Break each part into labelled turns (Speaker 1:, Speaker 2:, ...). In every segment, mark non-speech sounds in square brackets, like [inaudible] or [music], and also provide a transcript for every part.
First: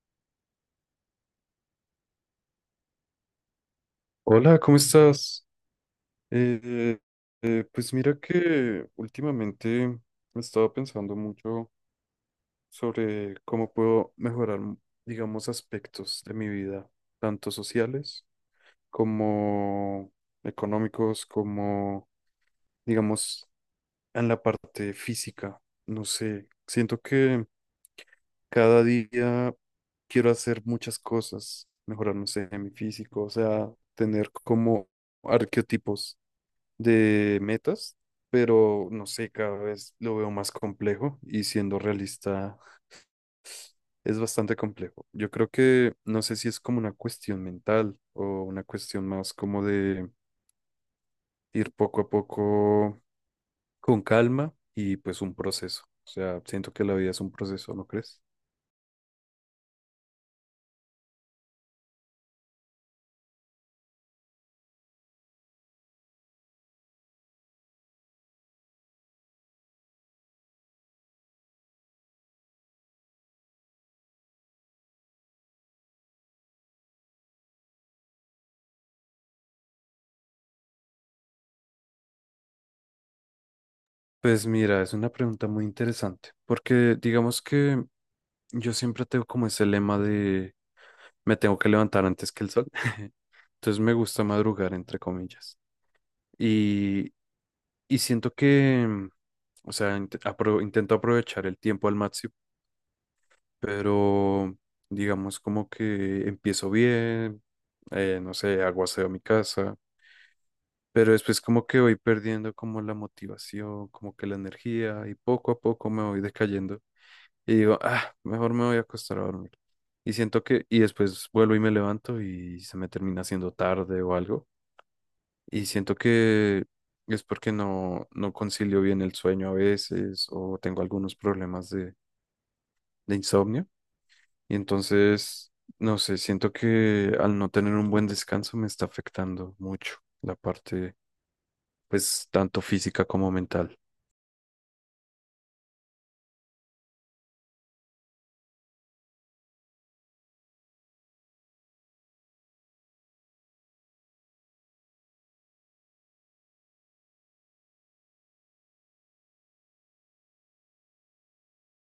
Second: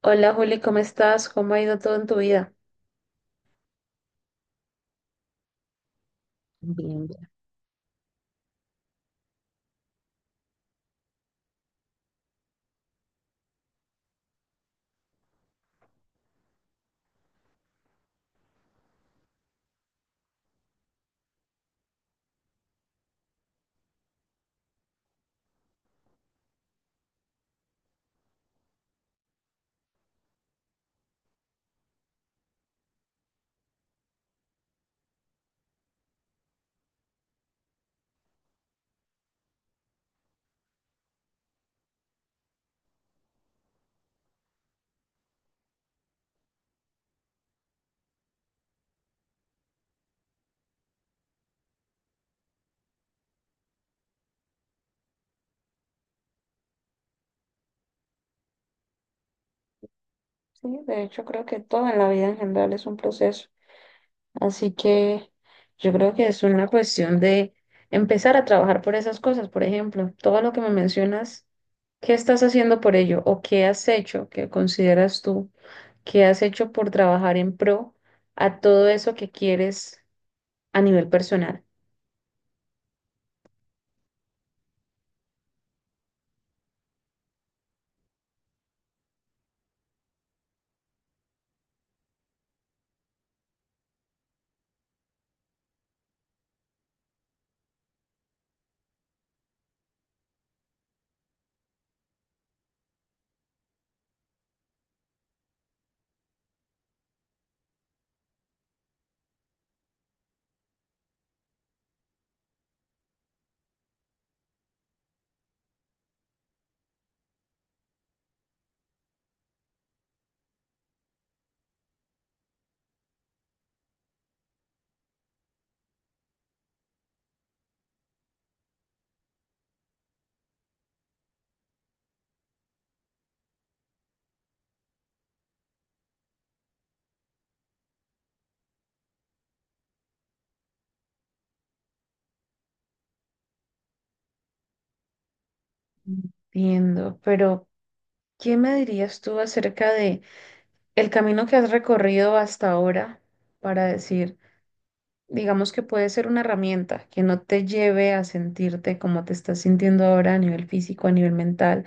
Speaker 1: Hola Juli, ¿cómo estás? ¿Cómo ha ido todo en tu vida?
Speaker 2: Hola, ¿cómo estás? Eh,
Speaker 1: Bien, bien.
Speaker 2: pues mira que últimamente he estado pensando mucho sobre cómo puedo mejorar, digamos, aspectos de mi vida, tanto sociales como económicos, como, digamos, en la parte física. No sé, siento que cada día quiero hacer muchas cosas, mejorar, no sé, mi físico, o sea, tener como arquetipos de metas, pero no sé, cada vez lo veo más complejo y siendo realista es bastante complejo. Yo creo que no sé si es como una cuestión mental o una cuestión más como de ir poco a poco con calma y pues un proceso. O sea, siento que la vida es un proceso, ¿no crees?
Speaker 1: Sí, de hecho creo que todo en la vida en general es un proceso. Así que yo creo que es una cuestión de empezar a trabajar por esas cosas, por ejemplo, todo lo que me mencionas, ¿qué estás haciendo por ello o qué has hecho, qué consideras tú, qué has hecho por trabajar en pro a todo eso que quieres a nivel personal?
Speaker 2: Pues mira, es una pregunta muy interesante, porque digamos que yo siempre tengo como ese lema de me tengo que levantar antes que el sol. [laughs] Entonces me gusta madrugar, entre comillas. Y, y siento que, o sea, intento aprovechar el tiempo al máximo, pero digamos como que empiezo bien, no sé, hago aseo a mi casa, pero después como que voy perdiendo como la motivación, como que la energía y poco a poco me voy decayendo y digo, ah, mejor me voy a acostar a dormir. Y siento que, y después vuelvo y me levanto y se me termina haciendo tarde o algo. Y siento que es porque no concilio bien el sueño a veces o tengo algunos problemas de insomnio. Y entonces, no sé, siento que al no tener un buen descanso me está afectando mucho la parte, pues, tanto física como mental.
Speaker 1: Entiendo, pero ¿qué me dirías tú acerca de el camino que has recorrido hasta ahora para decir, digamos que puede ser una herramienta que no te lleve a sentirte como te estás sintiendo ahora a nivel físico, a nivel mental?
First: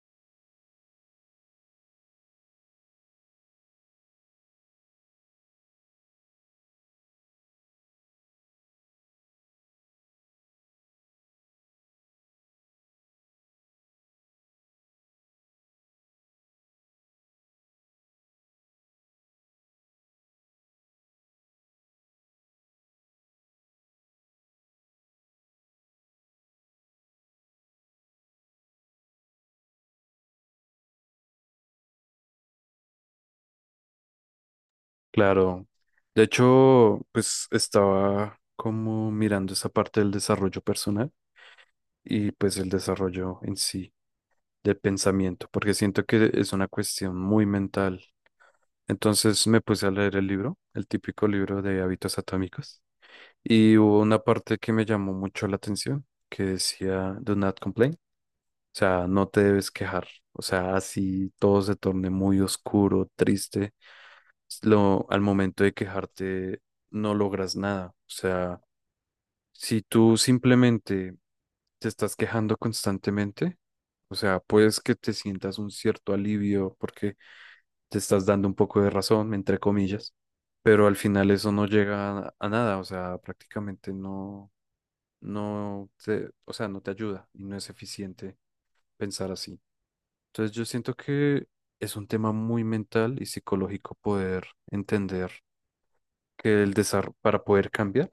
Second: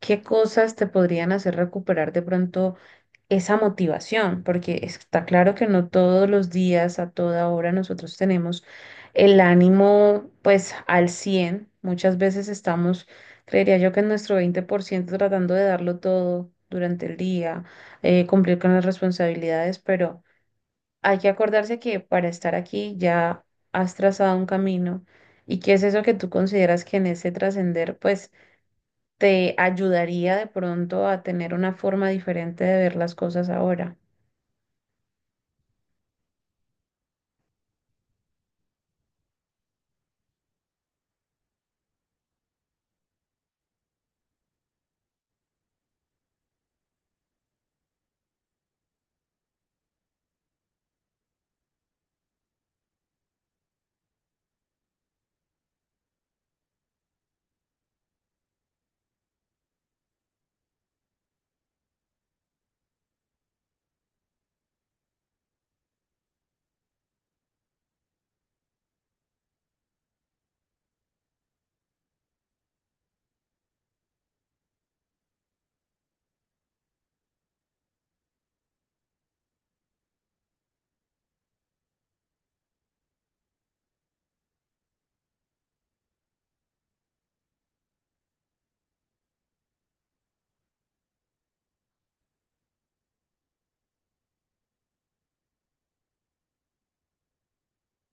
Speaker 1: ¿Qué cosas te podrían hacer recuperar de pronto esa motivación? Porque está claro que no todos los días, a toda hora, nosotros tenemos el ánimo pues al cien. Muchas veces estamos, creería yo, que en nuestro 20% tratando de darlo todo durante el día, cumplir con las responsabilidades, pero hay que acordarse que para estar aquí ya has trazado un camino, y qué es eso que tú consideras que en ese trascender pues te ayudaría de pronto a tener una forma diferente de ver las cosas ahora.
Speaker 2: Claro. De hecho, pues estaba como mirando esa parte del desarrollo personal y pues el desarrollo en sí de pensamiento, porque siento que es una cuestión muy mental. Entonces me puse a leer el libro, el típico libro de hábitos atómicos, y hubo una parte que me llamó mucho la atención, que decía, Do not complain, o sea, no te debes quejar, o sea, así todo se torne muy oscuro, triste, lo, al momento de quejarte no logras nada, o sea, si tú simplemente te estás quejando constantemente, o sea, puedes que te sientas un cierto alivio porque te estás dando un poco de razón, entre comillas, pero al final eso no llega a nada, o sea, prácticamente o sea, no te ayuda y no es eficiente pensar así. Entonces yo siento que es un tema muy mental y psicológico poder entender que el desarrollo, para poder cambiar,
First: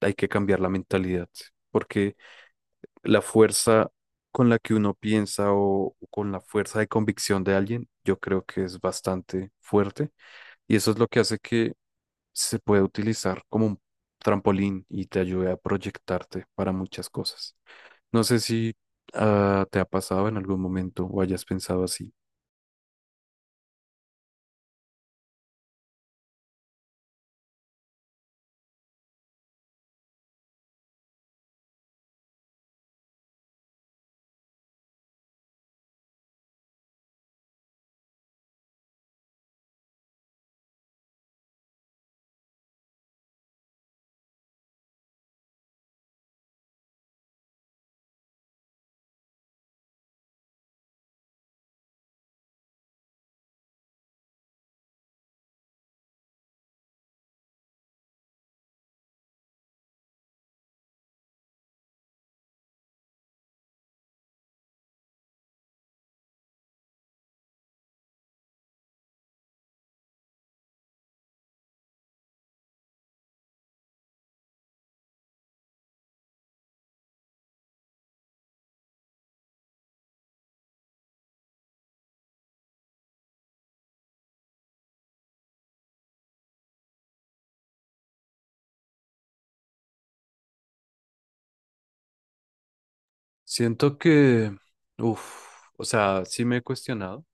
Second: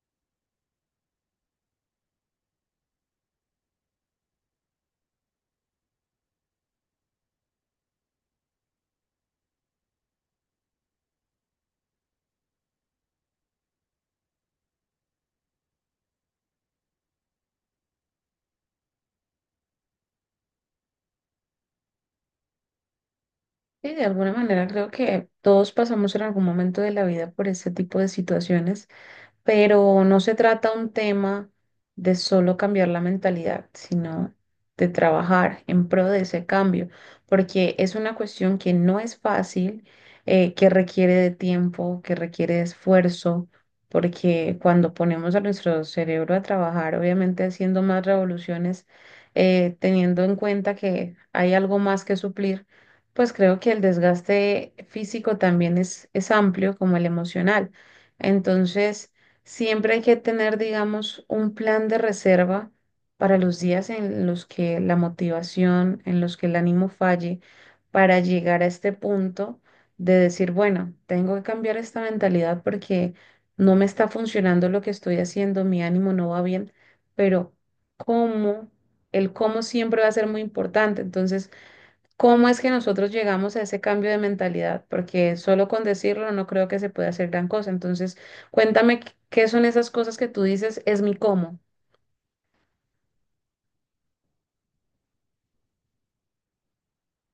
Speaker 2: hay que cambiar la mentalidad, porque la fuerza con la que uno piensa o con la fuerza de convicción de alguien, yo creo que es bastante fuerte. Y eso es lo que hace que se puede utilizar como un trampolín y te ayuda a proyectarte para muchas cosas. No sé si te ha pasado en algún momento o hayas pensado así.
Speaker 1: Sí, de alguna manera creo que todos pasamos en algún momento de la vida por este tipo de situaciones, pero no se trata un tema de solo cambiar la mentalidad, sino de trabajar en pro de ese cambio, porque es una cuestión que no es fácil, que requiere de tiempo, que requiere de esfuerzo, porque cuando ponemos a nuestro cerebro a trabajar, obviamente haciendo más revoluciones, teniendo en cuenta que hay algo más que suplir, pues creo que el desgaste físico también es amplio como el emocional. Entonces, siempre hay que tener, digamos, un plan de reserva para los días en los que la motivación, en los que el ánimo falle, para llegar a este punto de decir, bueno, tengo que cambiar esta mentalidad porque no me está funcionando lo que estoy haciendo, mi ánimo no va bien, pero cómo, el cómo siempre va a ser muy importante. Entonces, ¿cómo es que nosotros llegamos a ese cambio de mentalidad? Porque solo con decirlo no creo que se pueda hacer gran cosa. Entonces, cuéntame qué son esas cosas que tú dices, es mi cómo.
Speaker 2: Siento que, uff, o sea, sí me he cuestionado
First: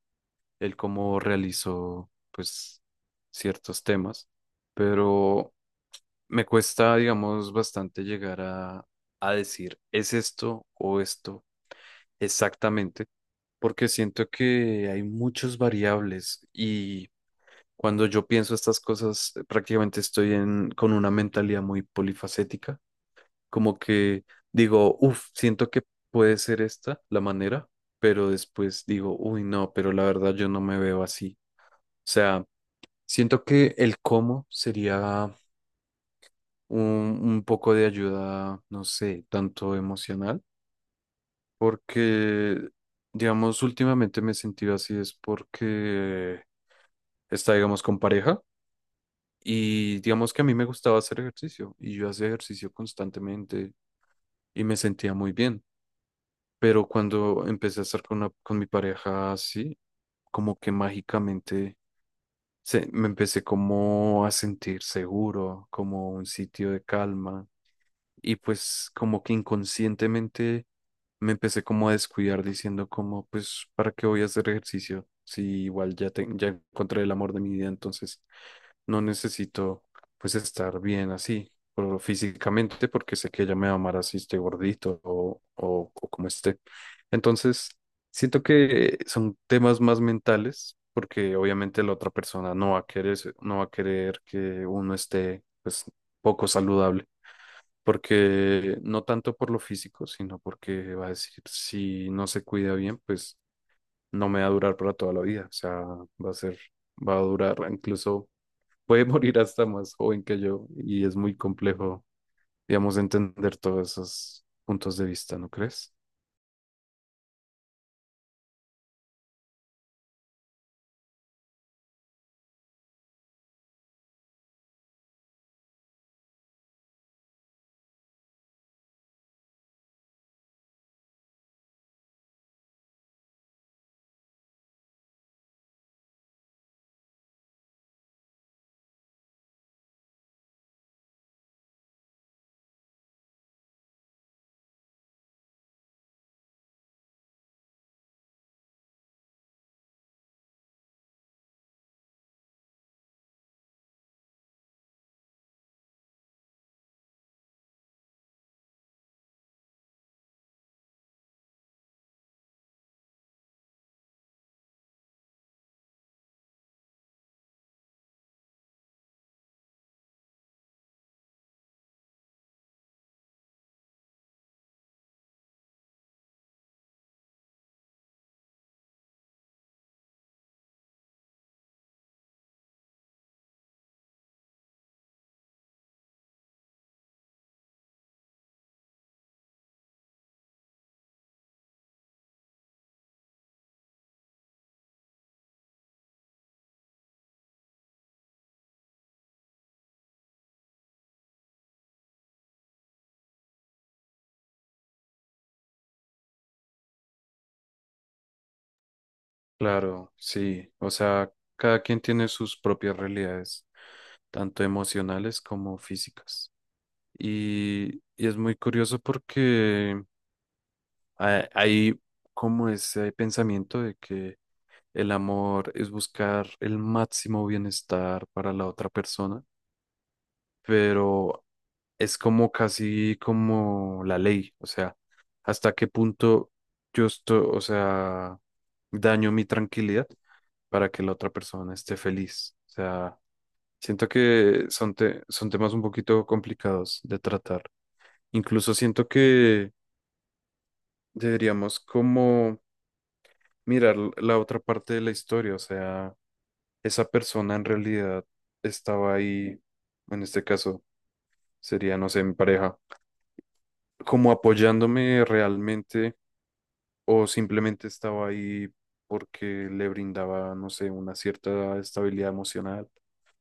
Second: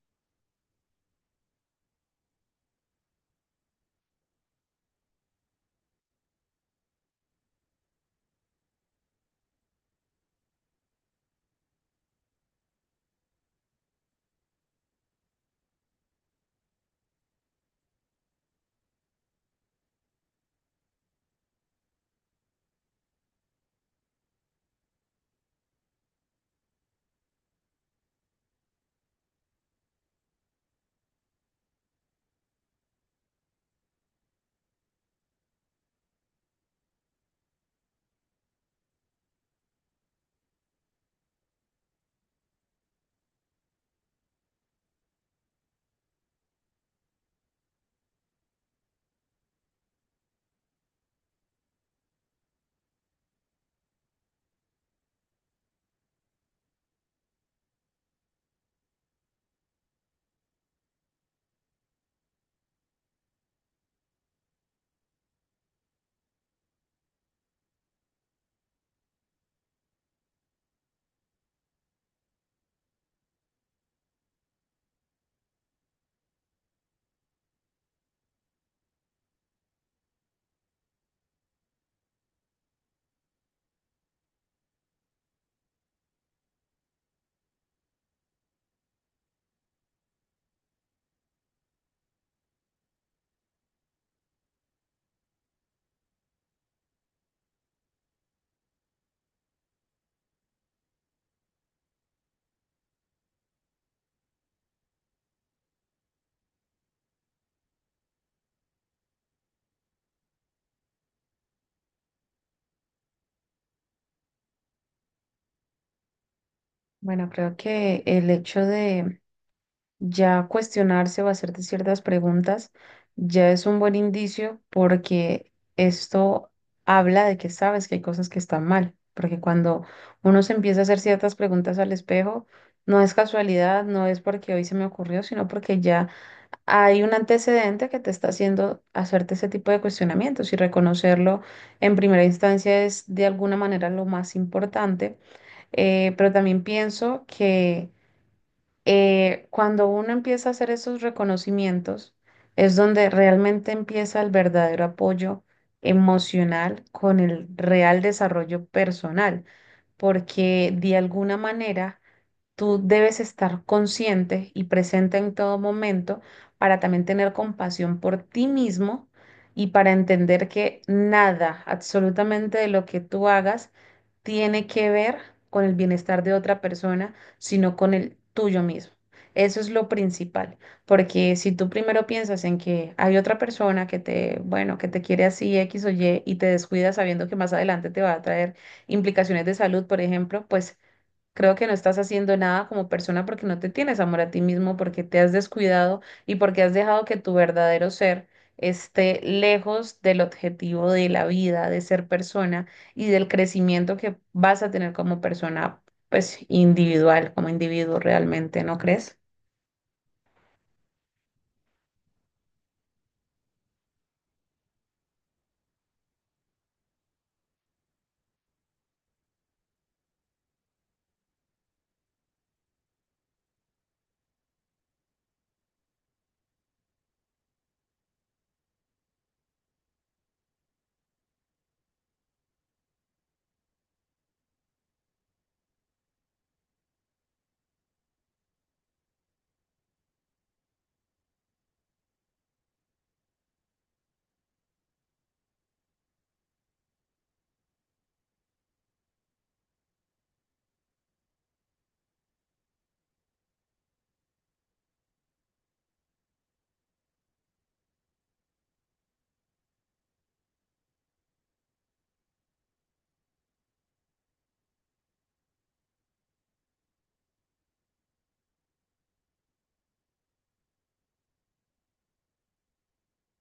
Speaker 2: el cómo realizo, pues, ciertos temas, pero me cuesta, digamos, bastante llegar a decir, ¿es esto o esto exactamente? Porque siento que hay muchas variables y cuando yo pienso estas cosas, prácticamente estoy en, con una mentalidad muy polifacética, como que digo, uff, siento que puede ser esta la manera, pero después digo, uy, no, pero la verdad yo no me veo así. O sea, siento que el cómo sería un, un poco de ayuda, no sé, tanto emocional, porque, digamos, últimamente me he sentido así, es porque está, digamos, con pareja. Y digamos que a mí me gustaba hacer ejercicio y yo hacía ejercicio constantemente y me sentía muy bien. Pero cuando empecé a estar con, con mi pareja así, como que mágicamente se, me empecé como a sentir seguro, como un sitio de calma. Y pues como que inconscientemente me empecé como a descuidar diciendo como, pues, ¿para qué voy a hacer ejercicio? Si igual ya, ya encontré el amor de mi vida, entonces no necesito pues estar bien así, pero físicamente, porque sé que ella me va a amar así esté gordito o como esté. Entonces, siento que son temas más mentales, porque obviamente la otra persona no va a querer, no va a querer que uno esté pues poco saludable, porque no tanto por lo físico, sino porque va a decir, si no se cuida bien, pues no me va a durar para toda la vida, o sea, va a ser, va a durar incluso puede [laughs] morir hasta más joven que yo y es muy complejo, digamos, entender todos esos puntos de vista, ¿no crees?
Speaker 1: Bueno, creo que el hecho de ya cuestionarse o hacerte ciertas preguntas ya es un buen indicio, porque esto habla de que sabes que hay cosas que están mal, porque cuando uno se empieza a hacer ciertas preguntas al espejo, no es casualidad, no es porque hoy se me ocurrió, sino porque ya hay un antecedente que te está haciendo hacerte ese tipo de cuestionamientos, y reconocerlo en primera instancia es de alguna manera lo más importante. Pero también pienso que cuando uno empieza a hacer esos reconocimientos es donde realmente empieza el verdadero apoyo emocional con el real desarrollo personal, porque de alguna manera tú debes estar consciente y presente en todo momento para también tener compasión por ti mismo y para entender que nada, absolutamente de lo que tú hagas, tiene que ver con el bienestar de otra persona, sino con el tuyo mismo. Eso es lo principal, porque si tú primero piensas en que hay otra persona que te, bueno, que te quiere así X o Y, y te descuidas sabiendo que más adelante te va a traer implicaciones de salud, por ejemplo, pues creo que no estás haciendo nada como persona, porque no te tienes amor a ti mismo, porque te has descuidado y porque has dejado que tu verdadero ser esté lejos del objetivo de la vida, de ser persona y del crecimiento que vas a tener como persona, pues individual, como individuo realmente, ¿no crees?
Speaker 2: Claro, sí, o sea, cada quien tiene sus propias realidades, tanto emocionales como físicas. Y es muy curioso porque hay como ese pensamiento de que el amor es buscar el máximo bienestar para la otra persona, pero es como casi como la ley, o sea, hasta qué punto yo estoy, o sea, daño mi tranquilidad para que la otra persona esté feliz. O sea, siento que son, son temas un poquito complicados de tratar. Incluso siento que deberíamos como mirar la otra parte de la historia, o sea, esa persona en realidad estaba ahí, en este caso sería, no sé, mi pareja, como apoyándome realmente o simplemente estaba ahí porque le brindaba, no sé, una cierta estabilidad emocional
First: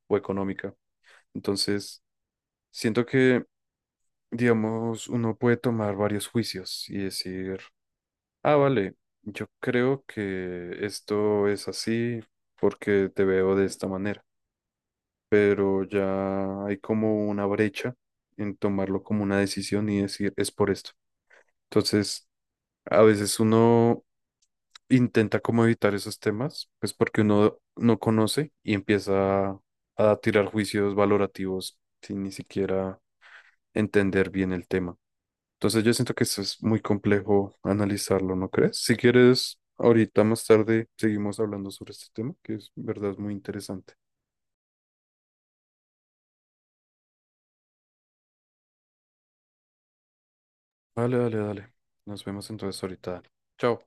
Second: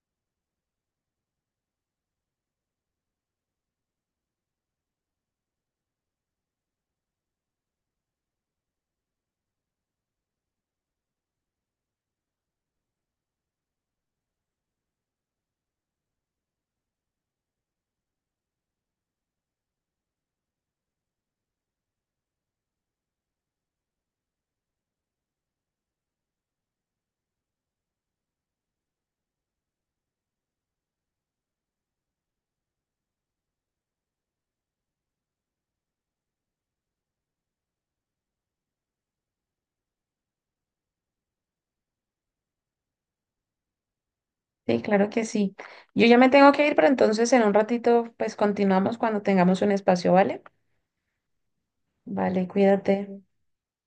Speaker 2: o económica. Entonces, siento que, digamos, uno puede tomar varios juicios y decir, ah, vale, yo creo que esto es así porque te veo de esta manera, pero ya hay como una brecha en tomarlo como una decisión y decir, es por esto. Entonces, a veces uno intenta como evitar esos temas, pues porque uno no conoce y empieza a tirar juicios valorativos sin ni siquiera entender bien el tema. Entonces yo siento que eso es muy complejo analizarlo, ¿no crees? Si quieres, ahorita más tarde seguimos hablando sobre este tema, que es verdad es muy interesante.
Speaker 1: Sí, claro que sí. Yo ya me tengo que ir, pero entonces en un ratito, pues continuamos cuando tengamos un espacio, ¿vale?
Speaker 2: Dale, dale, dale. Nos
Speaker 1: Vale,
Speaker 2: vemos entonces ahorita.
Speaker 1: cuídate.
Speaker 2: Dani. Chao.